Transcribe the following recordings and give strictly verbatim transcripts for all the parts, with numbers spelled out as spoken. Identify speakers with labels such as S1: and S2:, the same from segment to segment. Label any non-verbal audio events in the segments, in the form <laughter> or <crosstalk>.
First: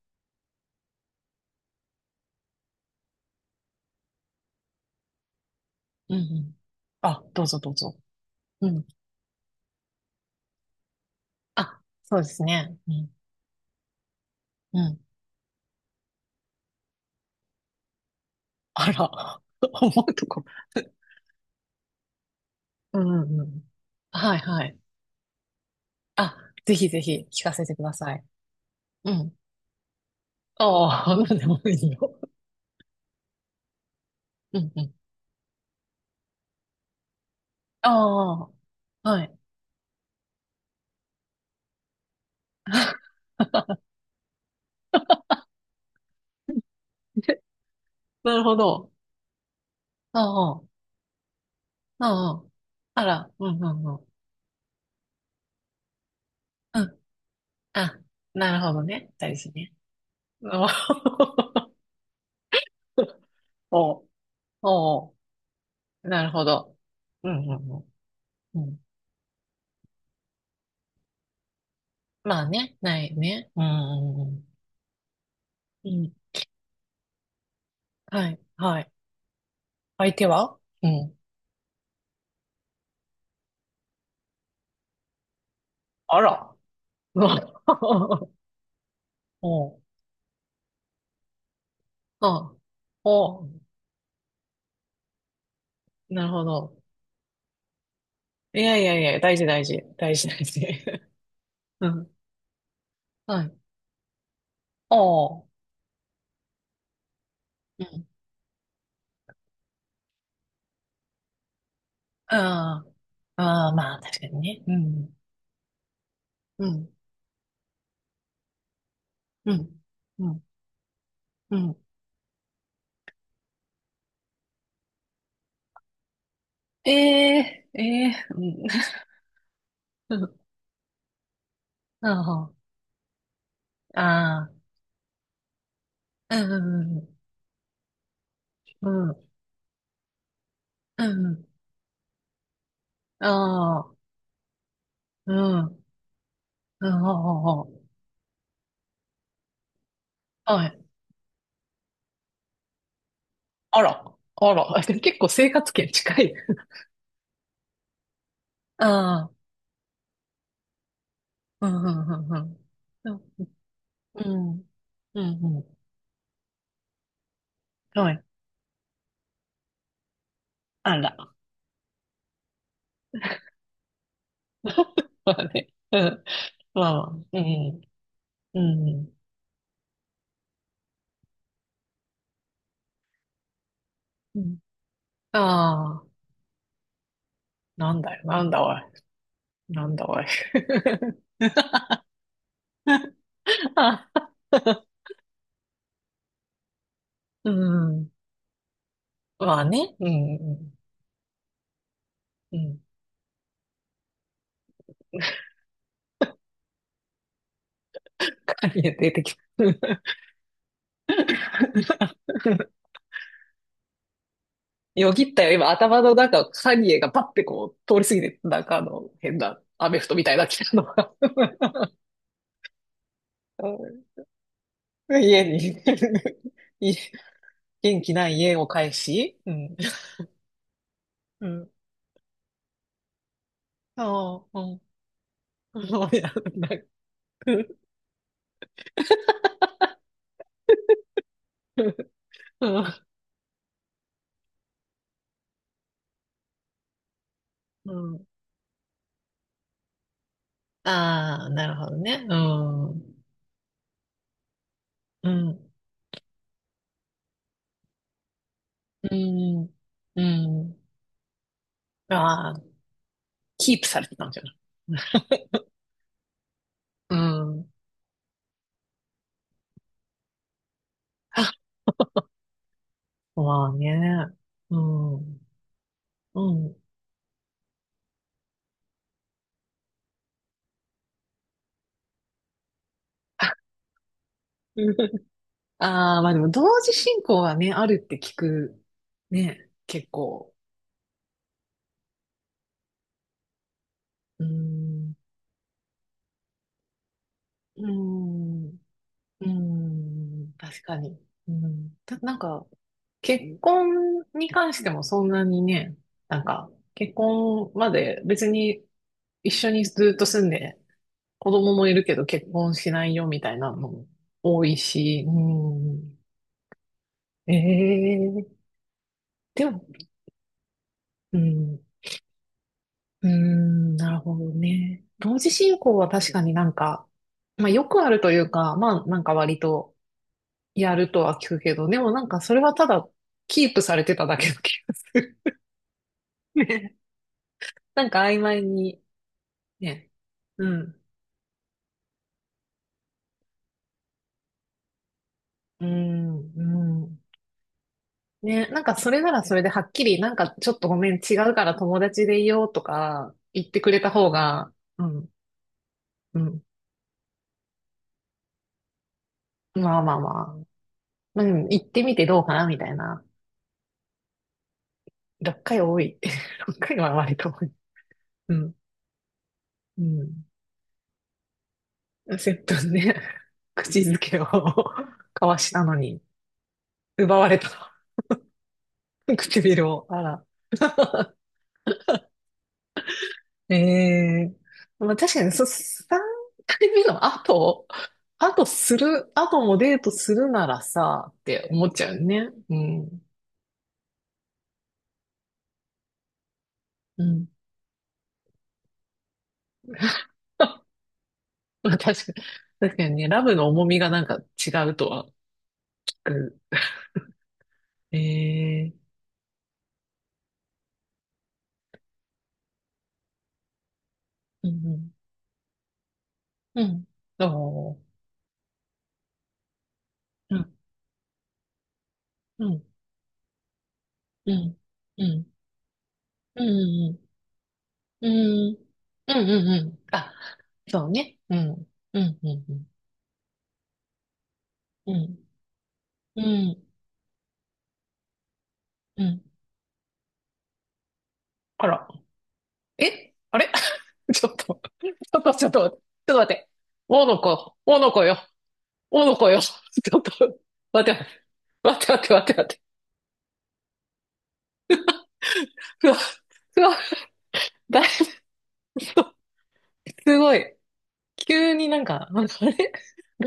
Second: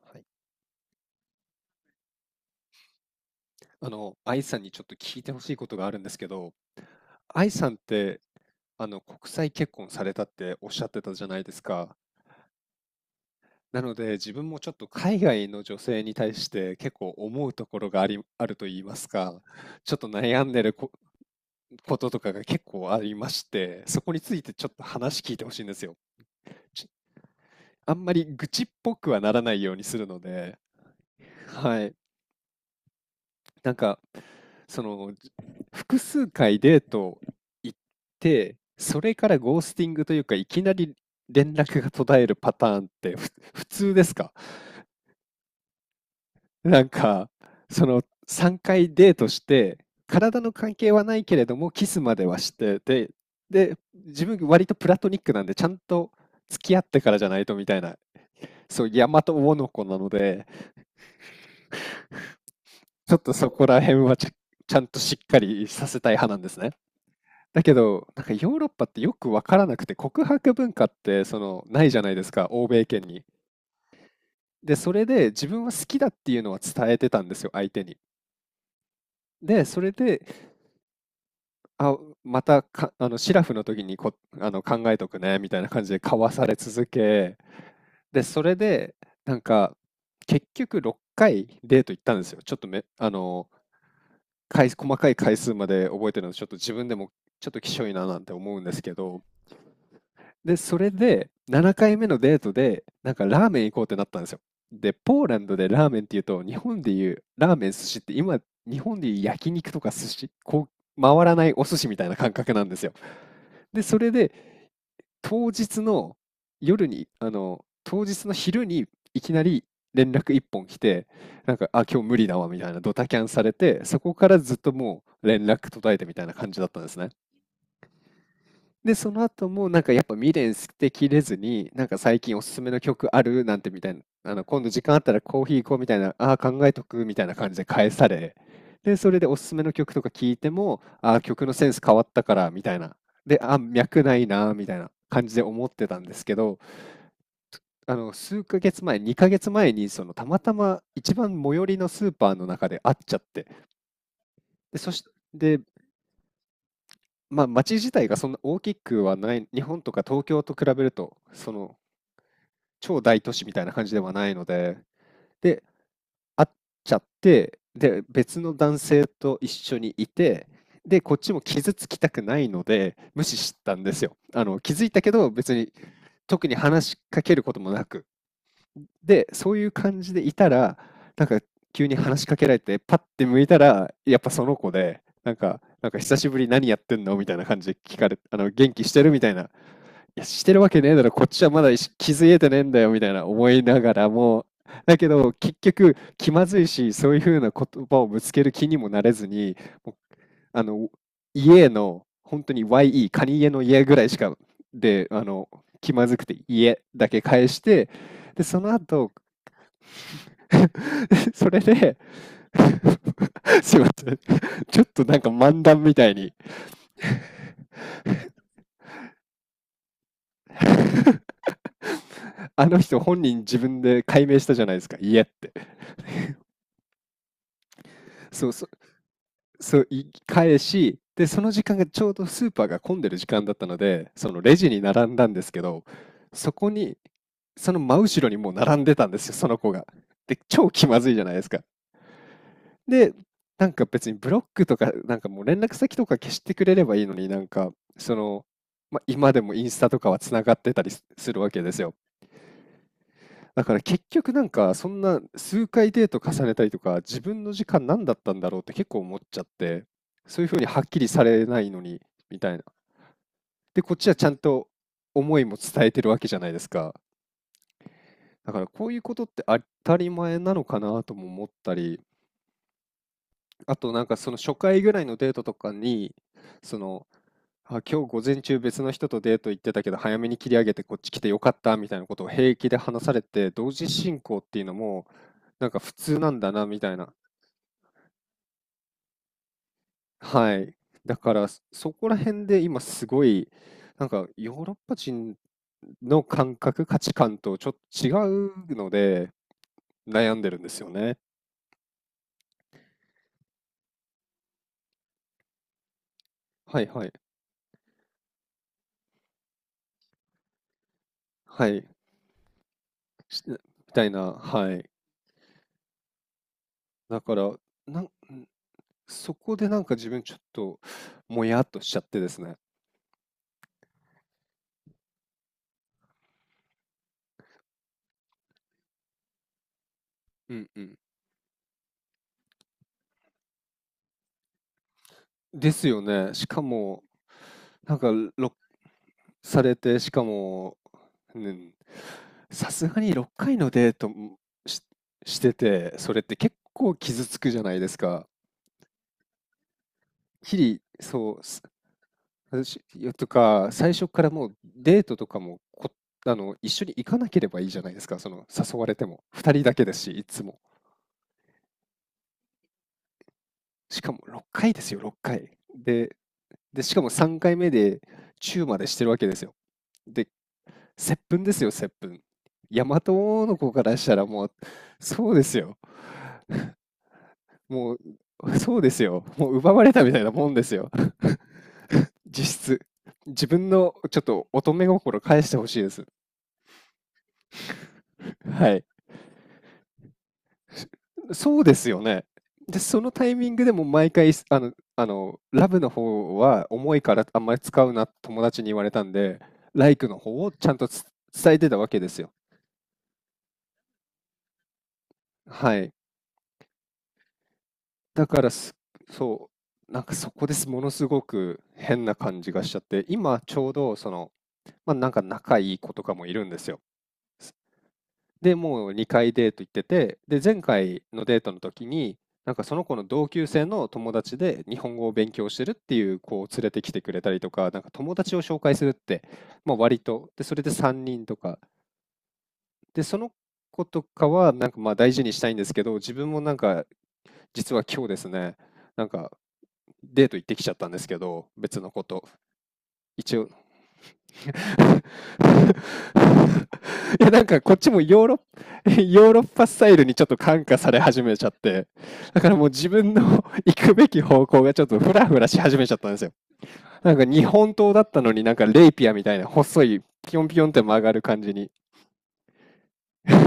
S1: はい。あの、愛さんにちょっと聞いてほしいことがあるんで
S2: うん
S1: す
S2: う
S1: けど、
S2: ん。あ、どう
S1: 愛
S2: ぞど
S1: さ
S2: う
S1: んっ
S2: ぞ。
S1: て、
S2: うん。
S1: あの、国際結婚されたっておっしゃってたじゃないです
S2: あ、
S1: か。
S2: そうですね。うん。
S1: なので、自分もちょっ
S2: う
S1: と
S2: ん。
S1: 海外の女性に対して結構思うところがあり、あると言い
S2: あ
S1: ます
S2: ら、
S1: か、
S2: <laughs> 思
S1: ちょっと
S2: うとこ。
S1: 悩んでるこ、こととかが結構
S2: う
S1: あり
S2: んう
S1: ま
S2: ん
S1: し
S2: うん。
S1: て、そこにつ
S2: はい
S1: いて
S2: は
S1: ちょっ
S2: い。
S1: と話聞いてほしいんですよ。
S2: あ、ぜひ
S1: ち
S2: ぜひ聞かせてくだ
S1: あん
S2: さ
S1: ま
S2: い。
S1: り愚痴っぽ
S2: う
S1: くは
S2: ん。
S1: ならないようにするので、
S2: ああ、なんでもい
S1: は
S2: い
S1: い。
S2: よ。
S1: なんか、
S2: うんう
S1: そ
S2: ん。
S1: の複数回デート行っ
S2: あ
S1: て、そ
S2: あ、
S1: れ
S2: は
S1: か
S2: い。
S1: らゴースティングというか、いきなり連絡が途絶えるパターンってふ普通ですか？なんかその
S2: <laughs> なるほ
S1: 3
S2: ど。
S1: 回デートして、
S2: あ
S1: 体の
S2: あ、
S1: 関係はないけれどもキスまで
S2: あ
S1: は
S2: あ。
S1: して、
S2: あ
S1: で
S2: ら、うんう
S1: で
S2: んうん。
S1: 自分割とプラトニックなんで、ちゃんと付き
S2: う
S1: 合っ
S2: ん。
S1: てからじゃないとみたいな、
S2: あ、なるほど
S1: そう大
S2: ね。
S1: 和
S2: 大事
S1: 大の
S2: ね。
S1: 子なので、
S2: お
S1: ちょっとそこら辺
S2: お、
S1: はちゃ
S2: <laughs>
S1: ちゃん
S2: お
S1: と
S2: お。
S1: しっかりさせたい
S2: な
S1: 派
S2: る
S1: なん
S2: ほ
S1: ですね。
S2: ど。うん、う
S1: だ
S2: ん、
S1: けど、なんかヨー
S2: うん。う
S1: ロッ
S2: ん、
S1: パってよくわからなくて、告白文化ってそのないじゃないです
S2: ま
S1: か、
S2: あ
S1: 欧
S2: ね、
S1: 米圏
S2: ない
S1: に。
S2: ね。うん、うん、うん。
S1: で、それで自分は好
S2: う
S1: きだっ
S2: ん、
S1: ていうのは伝えてたんですよ、相手に。
S2: はい、はい。
S1: で、それ
S2: 相
S1: で、
S2: 手は、うん。
S1: あ、またか、あの、シラフの時にこ、あの、考えとくね、みたいな感じで
S2: あ
S1: 交わさ
S2: ら。
S1: れ続
S2: う
S1: け、
S2: わ。
S1: で、
S2: <laughs>
S1: それで、なんか、
S2: おう、
S1: 結局ろっかいデート行ったんですよ。
S2: あ、
S1: ちょっとめ、あ
S2: お
S1: の、
S2: う、
S1: 回細かい回数まで覚えて
S2: な
S1: る
S2: る
S1: ので、ち
S2: ほ
S1: ょっと自
S2: ど。
S1: 分でもちょっときしょいななんて思
S2: い
S1: うんで
S2: や
S1: す
S2: い
S1: け
S2: やいや、
S1: ど、
S2: 大事大事。大事大
S1: で、
S2: 事。
S1: それ
S2: <laughs>
S1: で、7
S2: う
S1: 回目
S2: ん。
S1: のデートで、なんか
S2: は
S1: ラー
S2: い。
S1: メン行こうってなったんですよ。で、ポーラ
S2: お
S1: ンド
S2: う。
S1: でラーメンっていうと、日本でいうラーメン、寿
S2: う
S1: 司っ
S2: ん。
S1: て今、日本でいう焼肉とか寿司、こう、回らないお寿司みたいな感覚なんで
S2: あ
S1: すよ。
S2: あ、ああ、
S1: で、
S2: ま
S1: そ
S2: あ、
S1: れ
S2: 確か
S1: で、
S2: にね。うん。
S1: 当日の
S2: う
S1: 夜
S2: ん。
S1: に、あの、当日の昼にいきな
S2: う
S1: り
S2: ん。
S1: 連
S2: う
S1: 絡一
S2: ん。
S1: 本来て、な
S2: う
S1: んか、
S2: ん。
S1: あ、今日無理だわみたいなドタキャンされて、そこからずっともう連絡途絶えてみたいな感じだったんですね。
S2: ええええ。
S1: で、その後もなんかやっぱ
S2: うん。
S1: 未
S2: <laughs>
S1: 練捨てきれずに、なんか最
S2: あ
S1: 近おすすめの曲あるなんてみたい
S2: あ、
S1: な、あ
S2: あ
S1: の
S2: あ、
S1: 今度時間あったらコーヒー行こうみたいな、あ
S2: う
S1: あ
S2: ん、
S1: ー
S2: う
S1: 考えと
S2: ん、
S1: く
S2: う
S1: みたいな感じで返され、
S2: ん。
S1: で、
S2: う
S1: それ
S2: ん
S1: でおすすめの曲とか聞いても、
S2: う
S1: ああ
S2: ん。
S1: 曲のセンス変わったからみたいな、で、ああ
S2: ああ、
S1: 脈ないなみたいな感
S2: う
S1: じで思
S2: ん。
S1: ってたんですけど、
S2: うん。ああ、
S1: あの数ヶ月前、にかげつまえにそのたまた
S2: あ、は
S1: ま
S2: い。
S1: 一番最寄りのスーパーの中で会っちゃって、
S2: あら。あら。
S1: で、そ
S2: <laughs>
S1: し
S2: 結構生
S1: て、
S2: 活圏近い。
S1: まあ、街自体がそんな大きくは
S2: ああ、
S1: ない、日本とか東京と比べると、そ
S2: うん、
S1: の
S2: うん、
S1: 超
S2: う
S1: 大都
S2: ん、
S1: 市みたいな感じでは
S2: うん。う
S1: ないの
S2: ん、
S1: で、
S2: うん、う
S1: で、
S2: ん。
S1: 会っちゃって、で、
S2: はい。
S1: 別の男性と一緒にいて、
S2: あ
S1: で、こっ
S2: ら。
S1: ちも傷つきたくないので、無視したんですよ。あの、気づいたけ
S2: <laughs>
S1: ど、
S2: まあ
S1: 別に
S2: ね。うん。
S1: 特に
S2: ま
S1: 話し
S2: あ、
S1: かけ
S2: う
S1: ることも
S2: ん、
S1: なく。
S2: うん、
S1: で、そういう感じでいたら、なんか急に話しかけられて、パッて向いたら、やっぱ
S2: う
S1: その子で、
S2: ん。
S1: なんか、なんか
S2: ああ、
S1: 久しぶり何やってんのみたいな感じで
S2: な
S1: 聞
S2: ん
S1: か
S2: だ
S1: れ、
S2: よ、
S1: あ
S2: なん
S1: の、
S2: だお
S1: 元
S2: い。
S1: 気してるみたいな、い
S2: なんだお
S1: や、
S2: い。
S1: してるわけねえだろ、こっちはまだ気づいてねえんだよみたいな思いな
S2: <laughs>
S1: がら
S2: あ、
S1: も、だけど結局気まずいし、そういうふう
S2: う
S1: な言葉を
S2: ん。
S1: ぶつける気にもなれずに、
S2: まあ
S1: も
S2: ね。う
S1: うあ
S2: ん、
S1: の家の本当
S2: うん、
S1: に
S2: うん。
S1: ワイイー、カニ家の家ぐらいしかで、あの気まずくて家だけ返して、で、そ
S2: カ
S1: の
S2: ニ出
S1: 後
S2: てきた。
S1: <laughs> それで
S2: <laughs>
S1: <laughs> すいません、ちょっと
S2: よ
S1: なんか
S2: ぎったよ。
S1: 漫
S2: 今、
S1: 談み
S2: 頭
S1: た
S2: の
S1: いに
S2: 中、カニエがパッてこう、通り過ぎて、なんかあの、変な、アメフトみたいな来たのが。
S1: <laughs>
S2: <laughs>
S1: あの人本人自分で解明したじゃないですか、家っ
S2: 家
S1: て。
S2: に、 <laughs> い、元気ない
S1: そう、
S2: 家を返し、うん。
S1: そう、い返し、で、そ
S2: う
S1: の時
S2: ん。
S1: 間がちょうどスーパーが混んでる時間だったので、その
S2: そ
S1: レ
S2: う、う
S1: ジ
S2: ん。
S1: に並んだんですけど、
S2: そうや
S1: そ
S2: んな。
S1: こに、その真後ろにもう並んでたんですよ、その子が。で、超気まずいじゃないですか。
S2: うん。
S1: で、なんか別にブロックとか、なんかもう連絡先とか消してくれればいいのに、なんか、
S2: う
S1: そ
S2: ん。
S1: の、まあ、今でもインスタとかはつながってたりすする
S2: ああ、
S1: わけ
S2: な
S1: で
S2: る
S1: す
S2: ほ
S1: よ。
S2: どね。うん。
S1: だから結局なんかそんな
S2: う
S1: 数
S2: ん。
S1: 回デート重ねたりとか自分の時間何だったんだろうって結構
S2: う
S1: 思っちゃっ
S2: ん。
S1: て、
S2: う
S1: そういうふうに
S2: ん。
S1: はっきりされないのにみ
S2: あ
S1: たい
S2: あ、
S1: な。
S2: キー
S1: で
S2: プ
S1: こっ
S2: され
S1: ちは
S2: て
S1: ち
S2: た
S1: ゃ
S2: ん
S1: ん
S2: じゃない、
S1: と思いも伝えてるわけじゃないですか。
S2: うん。
S1: だからこういうことって当たり前なのかなとも思っ
S2: あ、
S1: たり、
S2: まあ
S1: あ
S2: ね。
S1: となんかその初
S2: う
S1: 回ぐらい
S2: ん。
S1: のデートとかに、
S2: う
S1: そ
S2: ん。
S1: の、あ、今日午前中別の人とデート行ってたけど早めに切り上げてこっち来てよかったみたいなことを平気で話され
S2: あ。
S1: て、同時進行っていうのも
S2: <laughs>
S1: なんか普
S2: あ
S1: 通
S2: あ、ま
S1: な
S2: あで
S1: ん
S2: も
S1: だ
S2: 同
S1: なみ
S2: 時
S1: たいな。
S2: 進行はね、あるって聞く。ね、結構。
S1: はい。だからそこら辺で今すごい、なんか
S2: うー
S1: ヨーロッパ
S2: ん。
S1: 人の感覚、価値観とちょっ
S2: うー
S1: と違
S2: ん。
S1: う
S2: う
S1: ので
S2: ー
S1: 悩んで
S2: ん、
S1: るんです
S2: 確
S1: よ
S2: か
S1: ね。
S2: に。うん。た、なんか、結婚に関してもそんなにね、なんか、
S1: はいはい。
S2: 結婚まで別に一緒にずっと住んで、子
S1: は
S2: 供も
S1: い。
S2: いるけど結婚しないよみ
S1: し
S2: たい
S1: み
S2: なの
S1: た
S2: も
S1: いな。
S2: 多
S1: は
S2: い
S1: い。
S2: し、うん。
S1: だから、なん
S2: ええ、
S1: そこ
S2: で
S1: でな
S2: も、
S1: んか自分ちょっと
S2: う
S1: もやっと
S2: ん。
S1: しちゃってですね。
S2: うーん、なるほどね。同時進行は確かになんか、まあよくあるというか、まあなんか割と
S1: うんう
S2: や
S1: ん。
S2: るとは聞くけど、でもなんかそれはただキープされてただけの気がする。
S1: ですよね。し
S2: <laughs>
S1: か
S2: ね。
S1: も、なん
S2: なん
S1: か、
S2: か曖
S1: ろ
S2: 昧に、
S1: されて、
S2: ね。
S1: しか
S2: う
S1: も、
S2: ん。
S1: うん、さすがにろっかいのデート、しして
S2: う
S1: て、それって
S2: ん、
S1: 結構
S2: うん。
S1: 傷つくじゃないですか。
S2: ね、なんかそれならそれではっきり、なんかちょっ
S1: 日々、
S2: とごめん、
S1: そ
S2: 違
S1: う、
S2: う
S1: す
S2: から友達でいようと
S1: 私よと
S2: か言っ
S1: か、
S2: てく
S1: 最
S2: れ
S1: 初
S2: た
S1: から
S2: 方
S1: もう
S2: が、
S1: デー
S2: う
S1: トと
S2: ん、
S1: かも、こあ
S2: う
S1: の、
S2: ん。
S1: 一緒に行かなければいいじゃないですか、その、誘われても。ふたりだけで
S2: ま
S1: す
S2: あ
S1: し、
S2: まあ
S1: い
S2: ま
S1: つも。
S2: あ。うん、行ってみてどうかなみたいな。
S1: しかもろっかいですよ、ろっかい。
S2: ろっかい多
S1: で
S2: い。<laughs> 6
S1: で、し
S2: 回
S1: かも
S2: は割
S1: 3
S2: と
S1: 回
S2: 多
S1: 目
S2: い。
S1: で
S2: う
S1: チュー
S2: ん、
S1: までしてるわけですよ。
S2: う
S1: で、
S2: ん。
S1: 接吻ですよ、接吻。大
S2: じゅう
S1: 和
S2: ね。
S1: 王の子
S2: <laughs>
S1: から
S2: 口
S1: した
S2: づ
S1: ら
S2: けを <laughs>
S1: もう、
S2: 交
S1: そうで
S2: わ
S1: す
S2: し
S1: よ。
S2: たのに、奪われた。
S1: もう、そうですよ。
S2: <laughs>
S1: もう奪
S2: 唇
S1: われた
S2: を。
S1: みた
S2: あ
S1: いな
S2: ら。
S1: もんですよ。実質。自分
S2: え
S1: のちょっと
S2: え、
S1: 乙女
S2: まあ、
S1: 心
S2: 確か
S1: 返
S2: に、
S1: して
S2: そ、
S1: ほしいです。
S2: さんかいめの後、後
S1: はい。
S2: する、後もデートするならさ、っ
S1: そう
S2: て
S1: で
S2: 思
S1: す
S2: っ
S1: よ
S2: ちゃう
S1: ね。
S2: ね。う
S1: で、その
S2: ん。
S1: タイミングでも毎回、あの、あの、ラブの方は重いか
S2: う
S1: らあん
S2: ん。
S1: まり使うな、友達に言われたんで、ライクの方をちゃ
S2: <laughs>
S1: んとつ伝えてたわ
S2: まあ、
S1: けです
S2: 確か
S1: よ。
S2: に、確かにね、ラブの重みがなんか違うとは
S1: はい。
S2: 聞く。
S1: だからす、
S2: ええ、
S1: そう、なんかそこです、ものすごく変な感じがしちゃって、今ちょうどその、
S2: う
S1: まあ、なん
S2: ん、
S1: か仲いい子とかもいるんですよ。
S2: うん、うん。おー、
S1: で、もうにかいデート行ってて、で、
S2: う
S1: 前
S2: ん、
S1: 回のデートの時に、なんか
S2: う
S1: そ
S2: ん、
S1: の子の同級生の友達
S2: う
S1: で日
S2: ん、
S1: 本語を
S2: う
S1: 勉強
S2: ん、
S1: してるっていう子を
S2: う
S1: 連
S2: ん、
S1: れてきてく
S2: う
S1: れた
S2: ん。
S1: りとか、なんか友
S2: う
S1: 達を紹介
S2: ん。
S1: するって、
S2: うんうん
S1: まあ、
S2: う
S1: 割
S2: ん。
S1: と、
S2: あ、
S1: で、それで3
S2: そう
S1: 人と
S2: ね。う
S1: か、
S2: ん。うんうん
S1: で、その子とかはなんかまあ
S2: う
S1: 大事に
S2: ん。
S1: したいんですけど、自分も
S2: うん。
S1: なん
S2: う
S1: か
S2: ん。
S1: 実は今日ですね、なん
S2: う
S1: か
S2: ん、
S1: デート行ってきちゃったんですけど、別
S2: あ
S1: のこ
S2: ら。
S1: と。
S2: え、
S1: 一応
S2: あれ。
S1: <laughs> い
S2: <laughs> ちょっと、ちょっと、ちょっと、ちょっと待って。お
S1: や、
S2: の
S1: なんかこ
S2: こ、
S1: っち
S2: お
S1: も
S2: のこ
S1: ヨー
S2: よ。
S1: ロッ、<laughs>
S2: お
S1: ヨー
S2: の
S1: ロッ
S2: こよ。
S1: パ
S2: ち
S1: スタイルに
S2: ょっ
S1: ちょっ
S2: と、
S1: と感化され
S2: 待っ
S1: 始
S2: て、
S1: めちゃって、
S2: 待って、待って、
S1: だか
S2: 待っ
S1: ら
S2: て、待
S1: もう
S2: って。
S1: 自分の <laughs> 行くべき方向がちょっとフラフラし始めちゃっ
S2: う
S1: たん
S2: わ、
S1: ですよ。
S2: うわ、
S1: なんか日本刀
S2: だ
S1: だ
S2: い
S1: ったのになんかレイピアみ
S2: ぶ、
S1: たいな細いピ
S2: す
S1: ヨン
S2: ご
S1: ピヨンっ
S2: い。
S1: て曲がる感じに
S2: 急になんか、なんかあれ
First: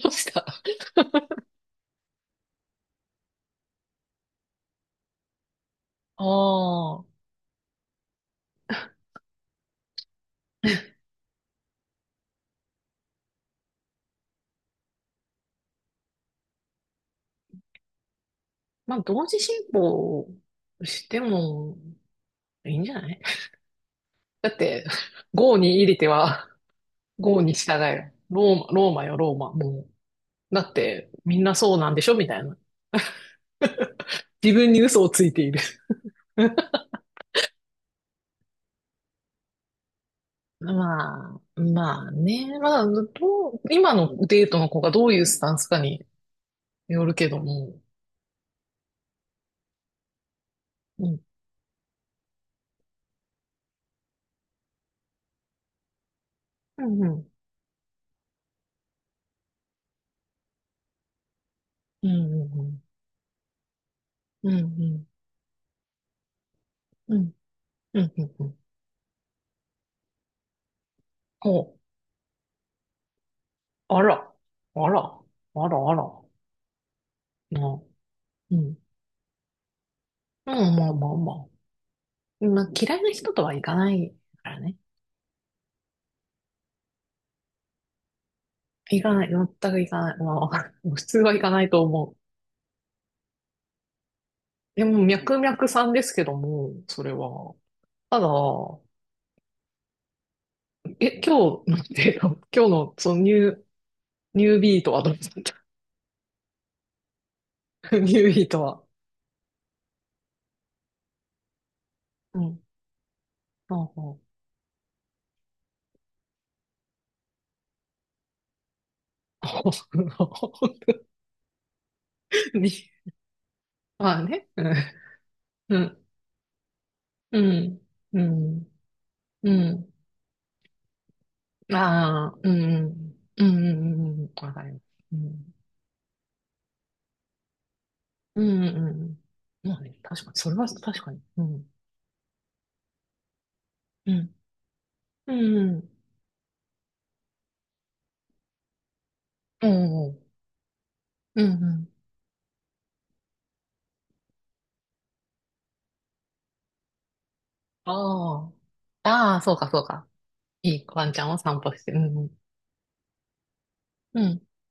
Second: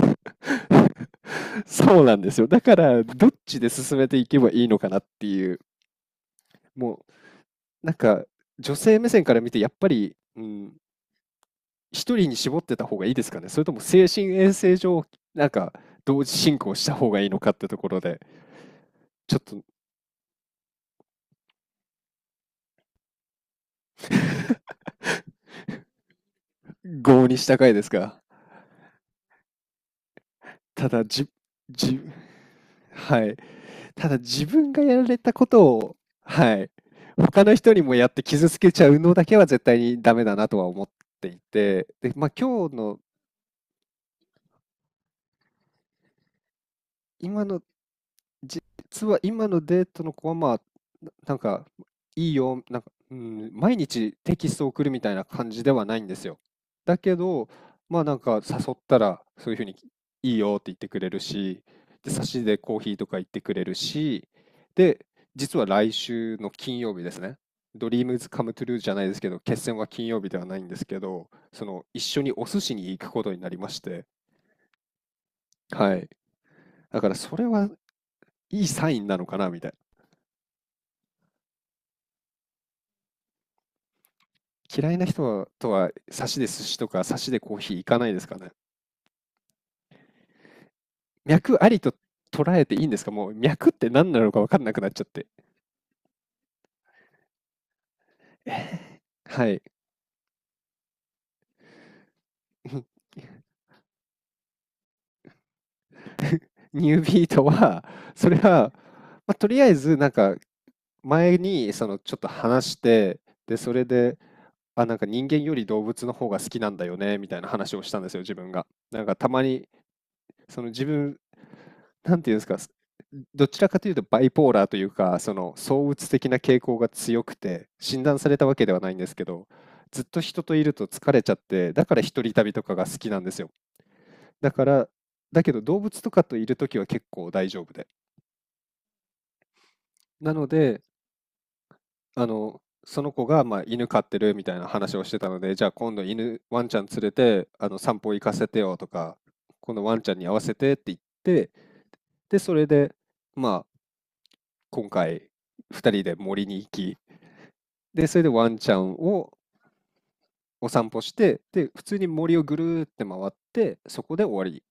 S2: どうした。
S1: <laughs> そうなんですよ。だからどっちで進めていけばいいのかなっていう、
S2: ああ
S1: も
S2: ー。
S1: うなんか女性目線から見てやっぱり、うん、一人に絞ってた方がいいですかね、それとも精神衛生上、なんか同時進行した方がいいのかってところで、
S2: まあ、同
S1: ちょ
S2: 時
S1: っ
S2: 進
S1: と
S2: 行してもいいんじゃない、だって、郷に入りては、
S1: 合に
S2: ゴー
S1: し
S2: に
S1: たかい
S2: 従
S1: です
S2: えよ。
S1: が、
S2: ローマ、ローマよ、ローマ。もう。だっ
S1: ただ
S2: て、
S1: じ、
S2: みんなそうなん
S1: じ、
S2: でしょみたいな。
S1: はい。ただ自
S2: 自分
S1: 分
S2: に
S1: がや
S2: 嘘
S1: ら
S2: を
S1: れ
S2: つい
S1: た
S2: て
S1: こ
S2: いる。
S1: とを、はい、
S2: <laughs>
S1: 他の人にもやって傷つけちゃうのだけは絶対にダメだなとは思って
S2: ま
S1: い
S2: あ、
S1: て、
S2: まあ
S1: で、まあ
S2: ね。
S1: 今日
S2: まあ、
S1: の、
S2: どう、今のデートの子がどういうスタンスかによるけど
S1: 今の
S2: も。
S1: 実は今のデートの子は、まあ、
S2: う
S1: な
S2: ん。
S1: なんか、いいよ、なんか、うん、毎日テキストを送るみたいな感じではないんですよ。
S2: う
S1: だ
S2: ん、う
S1: け
S2: ん。
S1: ど、まあなんか誘ったら、そういうふうにいいよって言ってくれるし、
S2: う
S1: で、差
S2: ん、
S1: しで
S2: う
S1: コー
S2: ん、
S1: ヒーとか言ってくれるし、
S2: うん、うん、
S1: で、実は来週の金曜日で
S2: う
S1: す
S2: ん、
S1: ね。ド
S2: う
S1: リー
S2: ん、
S1: ム
S2: う
S1: ズ
S2: ん
S1: カ
S2: う
S1: ム
S2: ん。
S1: トゥルーじゃないですけど、決戦は金曜日ではないんですけど、
S2: お、
S1: その一緒にお寿司に行くことになりまし
S2: あ
S1: て、
S2: ら、あら、あら、あ
S1: はい。
S2: ら。
S1: だからそれ
S2: ま
S1: は
S2: あ、う
S1: いい
S2: ん。
S1: サインなのかなみたいな。
S2: うん、まあまあまあ。まあ、嫌いな人とはいかないからね。
S1: 嫌いな人はとは、サしで寿司とか、サしでコーヒー行かないですかね。
S2: 行かない、全く行かない。まあ、<laughs> もう普通は行か
S1: 脈
S2: な
S1: あ
S2: い
S1: り
S2: と
S1: と
S2: 思う。
S1: 捉えていいんですか？もう脈って何なのか分かんなく
S2: で
S1: なっ
S2: も、
S1: ちゃって。
S2: 脈々さんですけども、それは。ただ、
S1: <laughs> はい。
S2: え、今日、なんていうの、今日の、
S1: <laughs>
S2: その、ニュー、ニュービートはどうだっ
S1: ニュービートは、
S2: た。 <laughs> ニュー
S1: それ
S2: ビート
S1: は、
S2: は。
S1: まあ、とりあえず、なんか、前に、その、ちょっと
S2: うん。
S1: 話して、で、そ
S2: あ
S1: れ
S2: あ、
S1: で、あ、なんか人間より動物の方が好きなんだよね、みたいな話をしたんですよ、自分が。なんか、たまに
S2: あ。
S1: その自分、なんていうんです
S2: <laughs>
S1: か、
S2: に、
S1: どちらかというと
S2: ま
S1: バ
S2: あ
S1: イ
S2: ね。
S1: ポーラーというか、その
S2: う
S1: 躁
S2: ん。
S1: 鬱的な傾向が強く
S2: う
S1: て、
S2: ん。
S1: 診断
S2: う
S1: されたわけ
S2: ん。
S1: ではないんですけど、
S2: うん。う
S1: ずっと人といると疲れちゃって、
S2: ん、
S1: だから一
S2: あ
S1: 人
S2: あ、う
S1: 旅とかが好き
S2: ん。
S1: なんです
S2: うん。うん。う
S1: よ。
S2: ん。うん、
S1: だ
S2: わか
S1: か
S2: ります。
S1: ら、
S2: う
S1: だけ
S2: ん。
S1: ど動物とかといるときは結構大丈夫で。
S2: うん。うん。うん、まあね、確か
S1: な
S2: に、
S1: の
S2: それは
S1: で、
S2: 確かに。うん。
S1: あの、その子がまあ犬飼っ
S2: う
S1: て
S2: ん。
S1: るみたいな話をしてたので、じ
S2: う
S1: ゃあ
S2: ん。
S1: 今度犬、ワンちゃん連れて、あの散歩行かせてよとか、
S2: う
S1: このワン
S2: んう
S1: ちゃん
S2: ん。
S1: に合わせてって言っ
S2: うん
S1: て、
S2: うん。
S1: で、それで、まあ、今回二人で森に行き、で、それで
S2: あ
S1: ワ
S2: あ。
S1: ンちゃんを
S2: ああ、そうかそうか。
S1: お
S2: いい
S1: 散歩
S2: ワン
S1: し
S2: ちゃんを
S1: て、
S2: 散
S1: で、
S2: 歩
S1: 普
S2: して。
S1: 通
S2: う
S1: に
S2: んう
S1: 森
S2: ん。
S1: をぐるーって回って、そこ
S2: う
S1: で終わ
S2: ん。
S1: り。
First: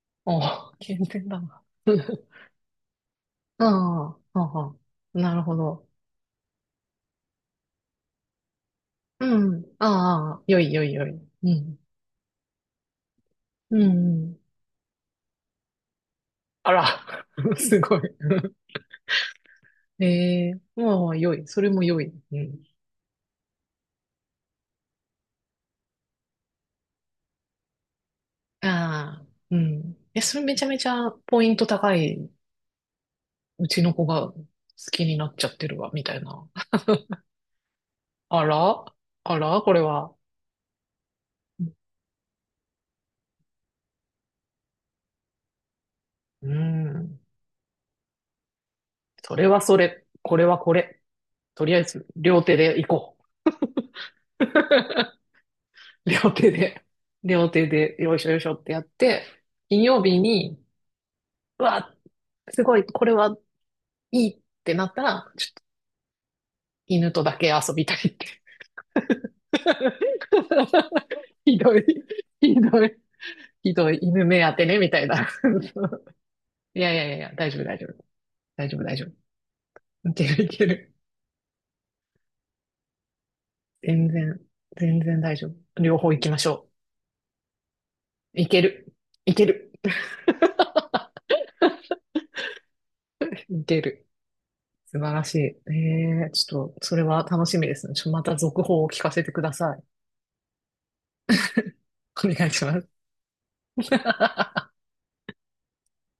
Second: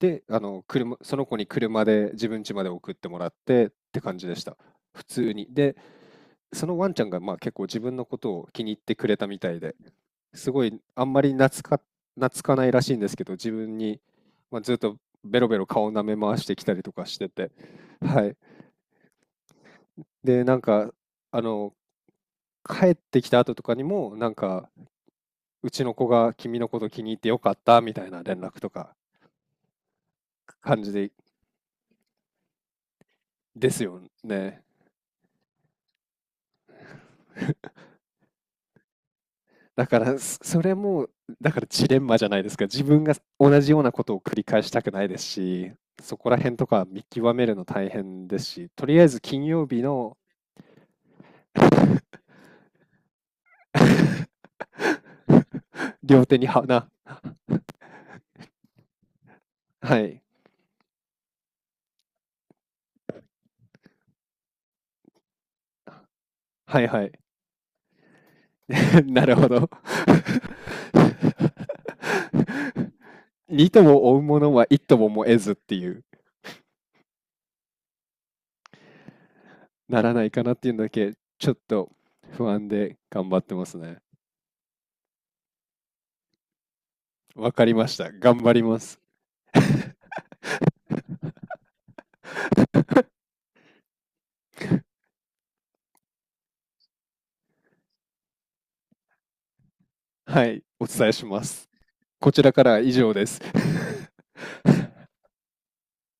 S1: で、
S2: お
S1: あの、
S2: お、
S1: 車、
S2: 健
S1: その
S2: 全
S1: 子
S2: だ
S1: に
S2: な。
S1: 車で
S2: <laughs>
S1: 自分家まで送ってもらっ
S2: あ
S1: てって
S2: あ、は
S1: 感じで
S2: あ
S1: した。
S2: は
S1: 普
S2: あ。
S1: 通
S2: なる
S1: に。
S2: ほ
S1: で、
S2: ど。
S1: そのワンちゃんがまあ結構自分のことを気に入ってくれ
S2: う
S1: たみたい
S2: ん。
S1: で、
S2: ああ、
S1: す
S2: よ
S1: ご
S2: い
S1: い
S2: よい
S1: あ
S2: よい。
S1: んまり
S2: う
S1: 懐
S2: ん。
S1: か、懐かないらしいんですけど、自
S2: う
S1: 分
S2: んう
S1: に、
S2: ん。
S1: まあ、ずっとベロベロ顔舐め回してき
S2: あ
S1: たり
S2: ら、
S1: とかしてて、
S2: <laughs> すごい。
S1: はい。
S2: <laughs>
S1: で、
S2: え
S1: な
S2: え、
S1: んか、
S2: もう良
S1: あ
S2: い。それ
S1: の、
S2: も良い。うん。
S1: 帰ってきた後とかにも、なんか、うちの子が君のこと気に入ってよかったみたいな連絡とか、
S2: ああ、うん。え、それめちゃめ
S1: 感
S2: ち
S1: じ
S2: ゃ
S1: で、
S2: ポイント高い、う
S1: で
S2: ち
S1: す
S2: の
S1: よ
S2: 子が好
S1: ね。
S2: きになっちゃってるわ、みたいな。あら、あら、これ
S1: だか
S2: は。
S1: ら、そそれも、だからジレンマじゃないですか。自分が同じようなことを繰り返したくないですし、そこら
S2: うー
S1: 辺とか見
S2: ん。
S1: 極めるの大変ですし、とりあえず
S2: そ
S1: 金
S2: れは
S1: 曜
S2: そ
S1: 日
S2: れ。
S1: の
S2: これはこれ。とりあえず、両手で行こ
S1: <laughs>
S2: う。<laughs>
S1: 両
S2: 両
S1: 手に
S2: 手で、
S1: 花。
S2: 両手で、よいしょよいしょってやって、金
S1: は
S2: 曜日
S1: い。
S2: に、うわ、すごい、これはいいってなったら、ちょっと
S1: はいは
S2: 犬
S1: い。
S2: とだけ遊びたいって。
S1: <laughs> なるほど。
S2: <laughs> ひどい、ひどい、
S1: <laughs> に
S2: ひ
S1: と
S2: どい、
S1: も追う
S2: 犬
S1: も
S2: 目
S1: の
S2: 当て
S1: は
S2: ね、
S1: 一
S2: み
S1: と
S2: たい
S1: もも
S2: な。
S1: 得
S2: <laughs>
S1: ずっていう。
S2: いやいやいやいや、大丈夫大丈夫。大丈夫大丈
S1: な
S2: 夫。
S1: ら
S2: い
S1: な
S2: け
S1: いか
S2: るい
S1: なっ
S2: け
S1: ていうのだ
S2: る。
S1: けちょっと不安で頑張ってますね。
S2: 全然、全然大丈夫。両方行きましょ
S1: わかりました。頑
S2: う。い
S1: 張
S2: け
S1: りま
S2: る、
S1: す。
S2: いける。
S1: <laughs>
S2: 見てる。素晴らしい。ええちょっと、それは楽しみですね。ちょ、また続報を聞かせてください。
S1: はい、お伝えします。
S2: お
S1: こち
S2: 願い
S1: らか
S2: し
S1: ら
S2: ま
S1: は
S2: す。
S1: 以上です。<laughs>